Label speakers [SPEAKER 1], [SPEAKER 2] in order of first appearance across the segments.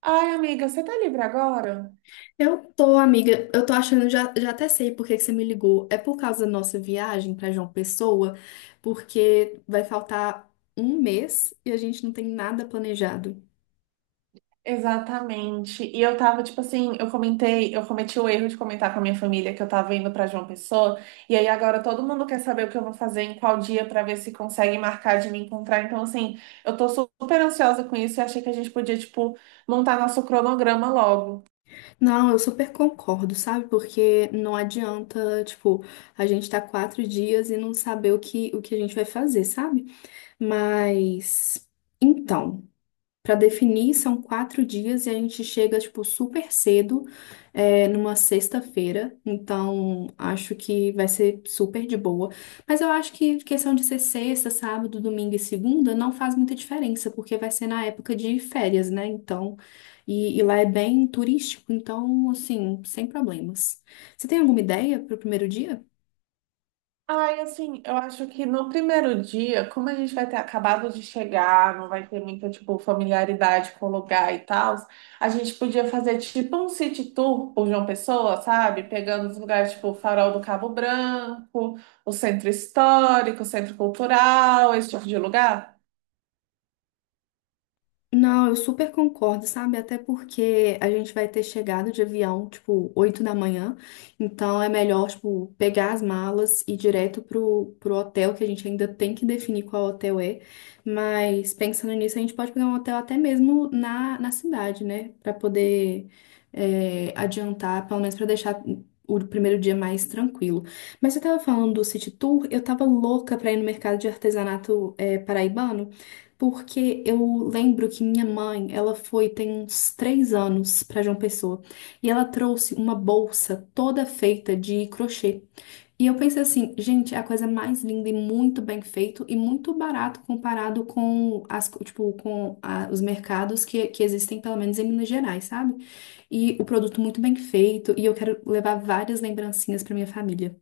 [SPEAKER 1] Ai, amiga, você tá livre agora?
[SPEAKER 2] Eu tô, amiga. Eu tô achando, já até sei por que que você me ligou. É por causa da nossa viagem pra João Pessoa, porque vai faltar um mês e a gente não tem nada planejado.
[SPEAKER 1] Exatamente. E eu tava, tipo assim, eu cometi o erro de comentar com a minha família que eu tava indo pra João Pessoa, e aí agora todo mundo quer saber o que eu vou fazer em qual dia pra ver se consegue marcar de me encontrar. Então, assim, eu tô super ansiosa com isso e achei que a gente podia, tipo, montar nosso cronograma logo.
[SPEAKER 2] Não, eu super concordo, sabe? Porque não adianta, tipo, a gente tá 4 dias e não saber o que a gente vai fazer, sabe? Mas, então. Para definir, são 4 dias e a gente chega, tipo, super cedo, numa sexta-feira. Então, acho que vai ser super de boa. Mas eu acho que questão de ser sexta, sábado, domingo e segunda não faz muita diferença, porque vai ser na época de férias, né? Então, e lá é bem turístico, então, assim, sem problemas. Você tem alguma ideia para o primeiro dia?
[SPEAKER 1] Ai, assim, eu acho que no primeiro dia, como a gente vai ter acabado de chegar, não vai ter muita, tipo, familiaridade com o lugar e tal, a gente podia fazer, tipo, um city tour por João Pessoa, sabe? Pegando os lugares, tipo, o Farol do Cabo Branco, o Centro Histórico, o Centro Cultural, esse tipo de lugar.
[SPEAKER 2] Não, eu super concordo, sabe? Até porque a gente vai ter chegado de avião, tipo, 8 da manhã. Então é melhor, tipo, pegar as malas e ir direto pro hotel, que a gente ainda tem que definir qual hotel é. Mas pensando nisso, a gente pode pegar um hotel até mesmo na cidade, né? Pra poder adiantar, pelo menos pra deixar o primeiro dia mais tranquilo. Mas você tava falando do city tour, eu tava louca pra ir no mercado de artesanato paraibano. Porque eu lembro que minha mãe, ela foi tem uns 3 anos para João Pessoa e ela trouxe uma bolsa toda feita de crochê. E eu pensei assim, gente, é a coisa mais linda e muito bem feito e muito barato comparado com tipo, os mercados que existem, pelo menos em Minas Gerais, sabe? E o produto muito bem feito e eu quero levar várias lembrancinhas para minha família.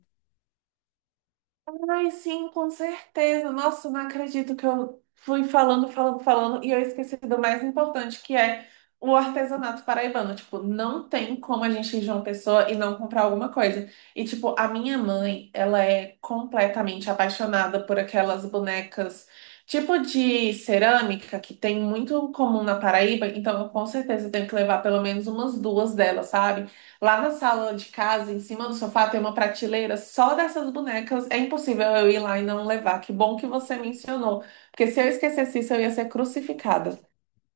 [SPEAKER 1] Ai, sim, com certeza. Nossa, não acredito que eu fui falando, e eu esqueci do mais importante, que é o artesanato paraibano. Tipo, não tem como a gente ir de uma pessoa e não comprar alguma coisa. E, tipo, a minha mãe, ela é completamente apaixonada por aquelas bonecas, tipo de cerâmica, que tem muito comum na Paraíba. Então, eu com certeza tenho que levar pelo menos umas duas delas, sabe? Lá na sala de casa, em cima do sofá, tem uma prateleira só dessas bonecas. É impossível eu ir lá e não levar. Que bom que você mencionou, porque se eu esquecesse isso, eu ia ser crucificada.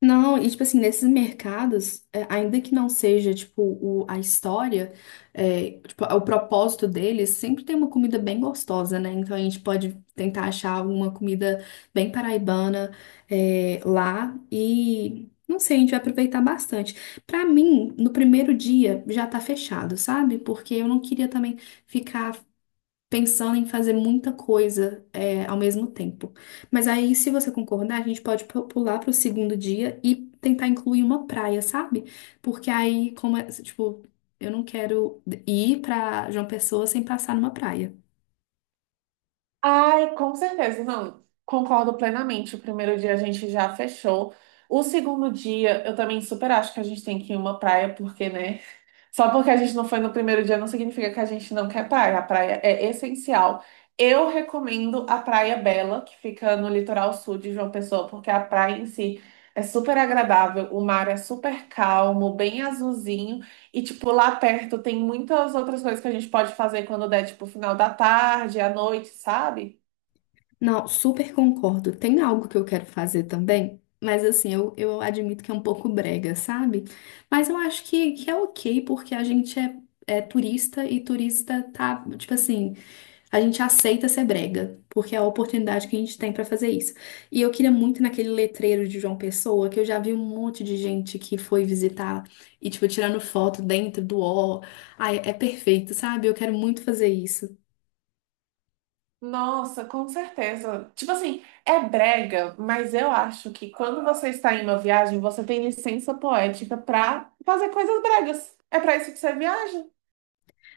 [SPEAKER 2] Não, e tipo assim, nesses mercados, ainda que não seja tipo a história, tipo, o propósito deles, sempre tem uma comida bem gostosa, né? Então a gente pode tentar achar alguma comida bem paraibana, lá e não sei, a gente vai aproveitar bastante. Pra mim, no primeiro dia já tá fechado, sabe? Porque eu não queria também ficar pensando em fazer muita coisa ao mesmo tempo. Mas aí, se você concordar, a gente pode pular para o segundo dia e tentar incluir uma praia, sabe? Porque aí, como é, tipo, eu não quero ir para João Pessoa sem passar numa praia.
[SPEAKER 1] Ai, com certeza, não. Concordo plenamente. O primeiro dia a gente já fechou. O segundo dia, eu também super acho que a gente tem que ir em uma praia, porque, né? Só porque a gente não foi no primeiro dia não significa que a gente não quer praia. A praia é essencial. Eu recomendo a Praia Bela, que fica no litoral sul de João Pessoa, porque a praia em si é super agradável, o mar é super calmo, bem azulzinho, e tipo lá perto tem muitas outras coisas que a gente pode fazer quando der tipo final da tarde, à noite, sabe?
[SPEAKER 2] Não, super concordo. Tem algo que eu quero fazer também, mas assim, eu admito que é um pouco brega, sabe? Mas eu acho que é ok, porque a gente é turista e turista tá, tipo assim, a gente aceita ser brega, porque é a oportunidade que a gente tem pra fazer isso. E eu queria muito naquele letreiro de João Pessoa, que eu já vi um monte de gente que foi visitar e, tipo, tirando foto dentro do ó. Ai, é perfeito, sabe? Eu quero muito fazer isso.
[SPEAKER 1] Nossa, com certeza. Tipo assim, é brega, mas eu acho que quando você está em uma viagem, você tem licença poética pra fazer coisas bregas. É pra isso que você viaja.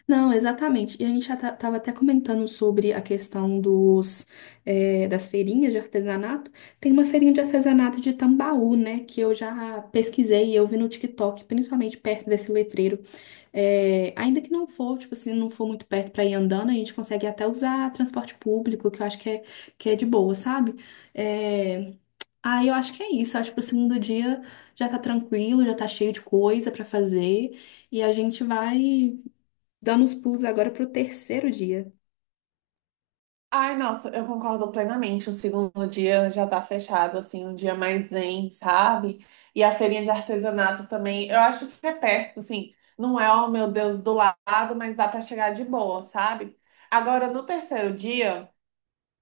[SPEAKER 2] Não, exatamente. E a gente já estava até comentando sobre a questão das feirinhas de artesanato. Tem uma feirinha de artesanato de Tambaú, né? Que eu já pesquisei e eu vi no TikTok, principalmente perto desse letreiro. Ainda que não for, tipo assim, não for muito perto para ir andando, a gente consegue até usar transporte público, que eu acho que é de boa, sabe? Eh, Aí eu acho que é isso. Acho que pro segundo dia já tá tranquilo, já tá cheio de coisa para fazer. E a gente vai dando os pulos agora pro terceiro dia.
[SPEAKER 1] Ai, nossa, eu concordo plenamente. O segundo dia já tá fechado, assim, um dia mais zen, sabe? E a feirinha de artesanato também, eu acho que é perto, assim, não é, oh meu Deus, do lado, mas dá pra chegar de boa, sabe? Agora, no terceiro dia.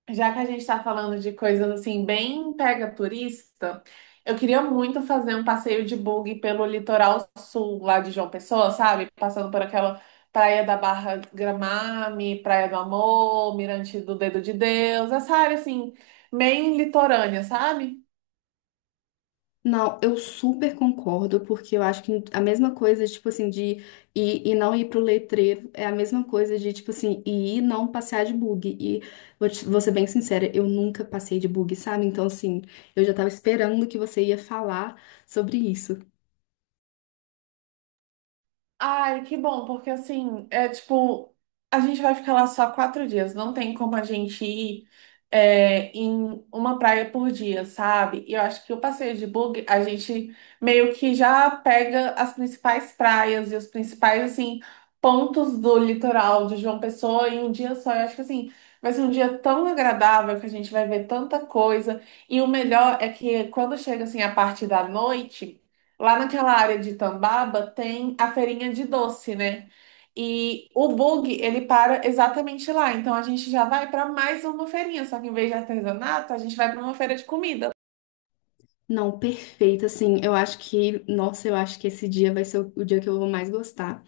[SPEAKER 1] Já que a gente está falando de coisas assim, bem pega turista, eu queria muito fazer um passeio de bug pelo litoral sul lá de João Pessoa, sabe? Passando por aquela Praia da Barra Gramame, Praia do Amor, Mirante do Dedo de Deus, essa área assim, bem litorânea, sabe?
[SPEAKER 2] Não, eu super concordo, porque eu acho que a mesma coisa, tipo assim, de ir e não ir pro letreiro é a mesma coisa de, tipo assim, ir e não passear de bug. E vou ser bem sincera, eu nunca passei de bug, sabe? Então, assim, eu já tava esperando que você ia falar sobre isso.
[SPEAKER 1] Ai, que bom, porque assim, é tipo, a gente vai ficar lá só quatro dias, não tem como a gente ir em uma praia por dia, sabe? E eu acho que o passeio de bug, a gente meio que já pega as principais praias e os principais, assim, pontos do litoral de João Pessoa em um dia só. Eu acho que assim, vai ser um dia tão agradável que a gente vai ver tanta coisa. E o melhor é que quando chega, assim, a parte da noite. Lá naquela área de Tambaba tem a feirinha de doce, né? E o bug, ele para exatamente lá. Então a gente já vai para mais uma feirinha, só que em vez de artesanato, a gente vai para uma feira de comida.
[SPEAKER 2] Não, perfeito, assim, eu acho que, nossa, eu acho que esse dia vai ser o dia que eu vou mais gostar.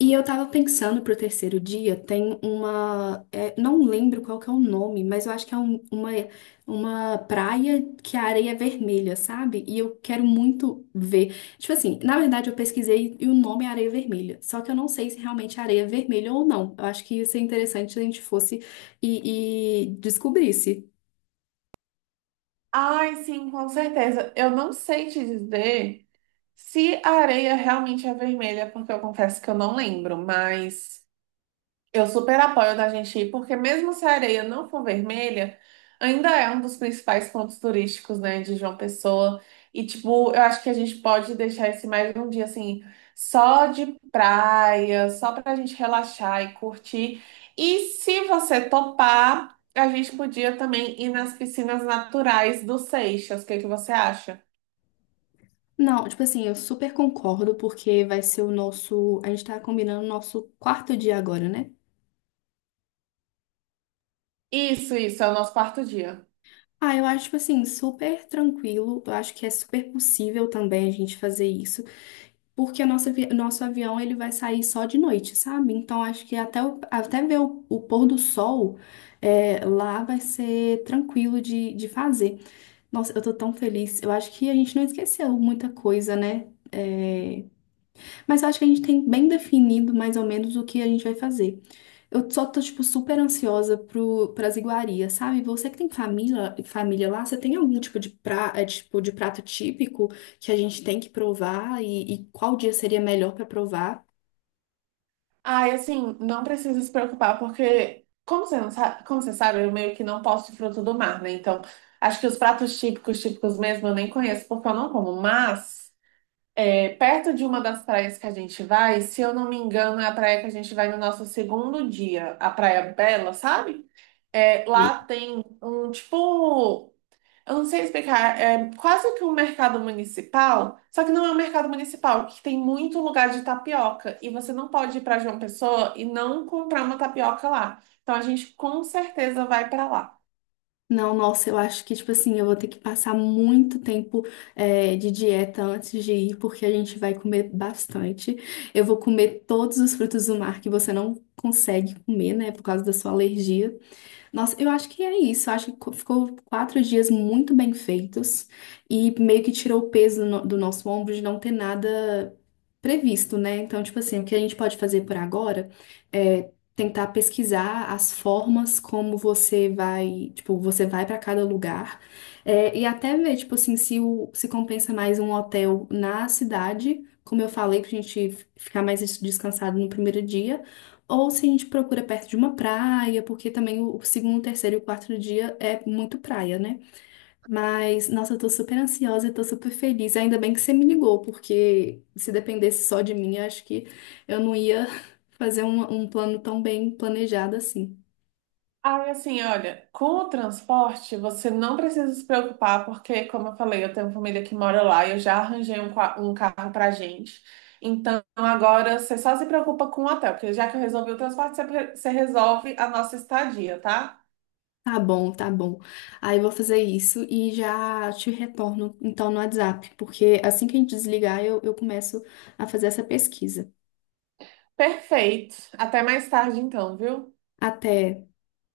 [SPEAKER 2] E eu tava pensando pro terceiro dia, não lembro qual que é o nome, mas eu acho que é uma praia que a areia é vermelha, sabe? E eu quero muito ver. Tipo assim, na verdade eu pesquisei e o nome é areia vermelha. Só que eu não sei se realmente é areia vermelha ou não. Eu acho que ia ser interessante se a gente fosse e descobrisse.
[SPEAKER 1] Ai, sim, com certeza. Eu não sei te dizer se a areia realmente é vermelha, porque eu confesso que eu não lembro, mas eu super apoio da gente ir, porque mesmo se a areia não for vermelha, ainda é um dos principais pontos turísticos, né, de João Pessoa. E, tipo, eu acho que a gente pode deixar esse mais um dia, assim, só de praia, só pra gente relaxar e curtir. E se você topar, a gente podia também ir nas piscinas naturais do Seixas. O que que você acha?
[SPEAKER 2] Não, tipo assim, eu super concordo, porque vai ser o nosso. A gente tá combinando o nosso quarto dia agora, né?
[SPEAKER 1] Isso, é o nosso quarto dia.
[SPEAKER 2] Ah, eu acho, tipo assim, super tranquilo. Eu acho que é super possível também a gente fazer isso, porque nosso avião ele vai sair só de noite, sabe? Então acho que até ver o pôr do sol lá vai ser tranquilo de fazer. Nossa, eu tô tão feliz. Eu acho que a gente não esqueceu muita coisa, né? Mas eu acho que a gente tem bem definido mais ou menos o que a gente vai fazer. Eu só tô, tipo, super ansiosa pras iguarias, sabe? Você que tem família, família lá, você tem algum tipo de prato típico que a gente tem que provar e qual dia seria melhor pra provar?
[SPEAKER 1] Ai, assim, não precisa se preocupar, porque, como você sabe, eu meio que não posso fruto do mar, né? Então, acho que os pratos típicos, típicos mesmo, eu nem conheço, porque eu não como. Mas, perto de uma das praias que a gente vai, se eu não me engano, é a praia que a gente vai no nosso segundo dia, a Praia Bela, sabe? É,
[SPEAKER 2] E-
[SPEAKER 1] lá tem um, tipo, eu não sei explicar, é quase que um mercado municipal, só que não é um mercado municipal, que tem muito lugar de tapioca e você não pode ir para João Pessoa e não comprar uma tapioca lá. Então a gente com certeza vai para lá.
[SPEAKER 2] Não, nossa, eu acho que, tipo assim, eu vou ter que passar muito tempo, de dieta antes de ir, porque a gente vai comer bastante. Eu vou comer todos os frutos do mar que você não consegue comer, né, por causa da sua alergia. Nossa, eu acho que é isso. Eu acho que ficou 4 dias muito bem feitos e meio que tirou o peso do nosso ombro de não ter nada previsto, né? Então, tipo assim, o que a gente pode fazer por agora é tentar pesquisar as formas como você vai para cada lugar e até ver, tipo assim, se compensa mais um hotel na cidade. Como eu falei, pra gente ficar mais descansado no primeiro dia ou se a gente procura perto de uma praia, porque também o segundo, terceiro e o quarto dia é muito praia, né? Mas, nossa, eu tô super ansiosa, eu tô super feliz. Ainda bem que você me ligou, porque se dependesse só de mim, eu acho que eu não ia fazer um plano tão bem planejado assim.
[SPEAKER 1] Aí assim, olha, com o transporte você não precisa se preocupar, porque como eu falei, eu tenho família que mora lá e eu já arranjei um carro pra gente. Então agora você só se preocupa com o hotel, porque já que eu resolvi o transporte, você resolve a nossa estadia, tá?
[SPEAKER 2] Tá bom, tá bom. Aí eu vou fazer isso e já te retorno, então, no WhatsApp, porque assim que a gente desligar, eu começo a fazer essa pesquisa.
[SPEAKER 1] Perfeito. Até mais tarde, então, viu?
[SPEAKER 2] Até.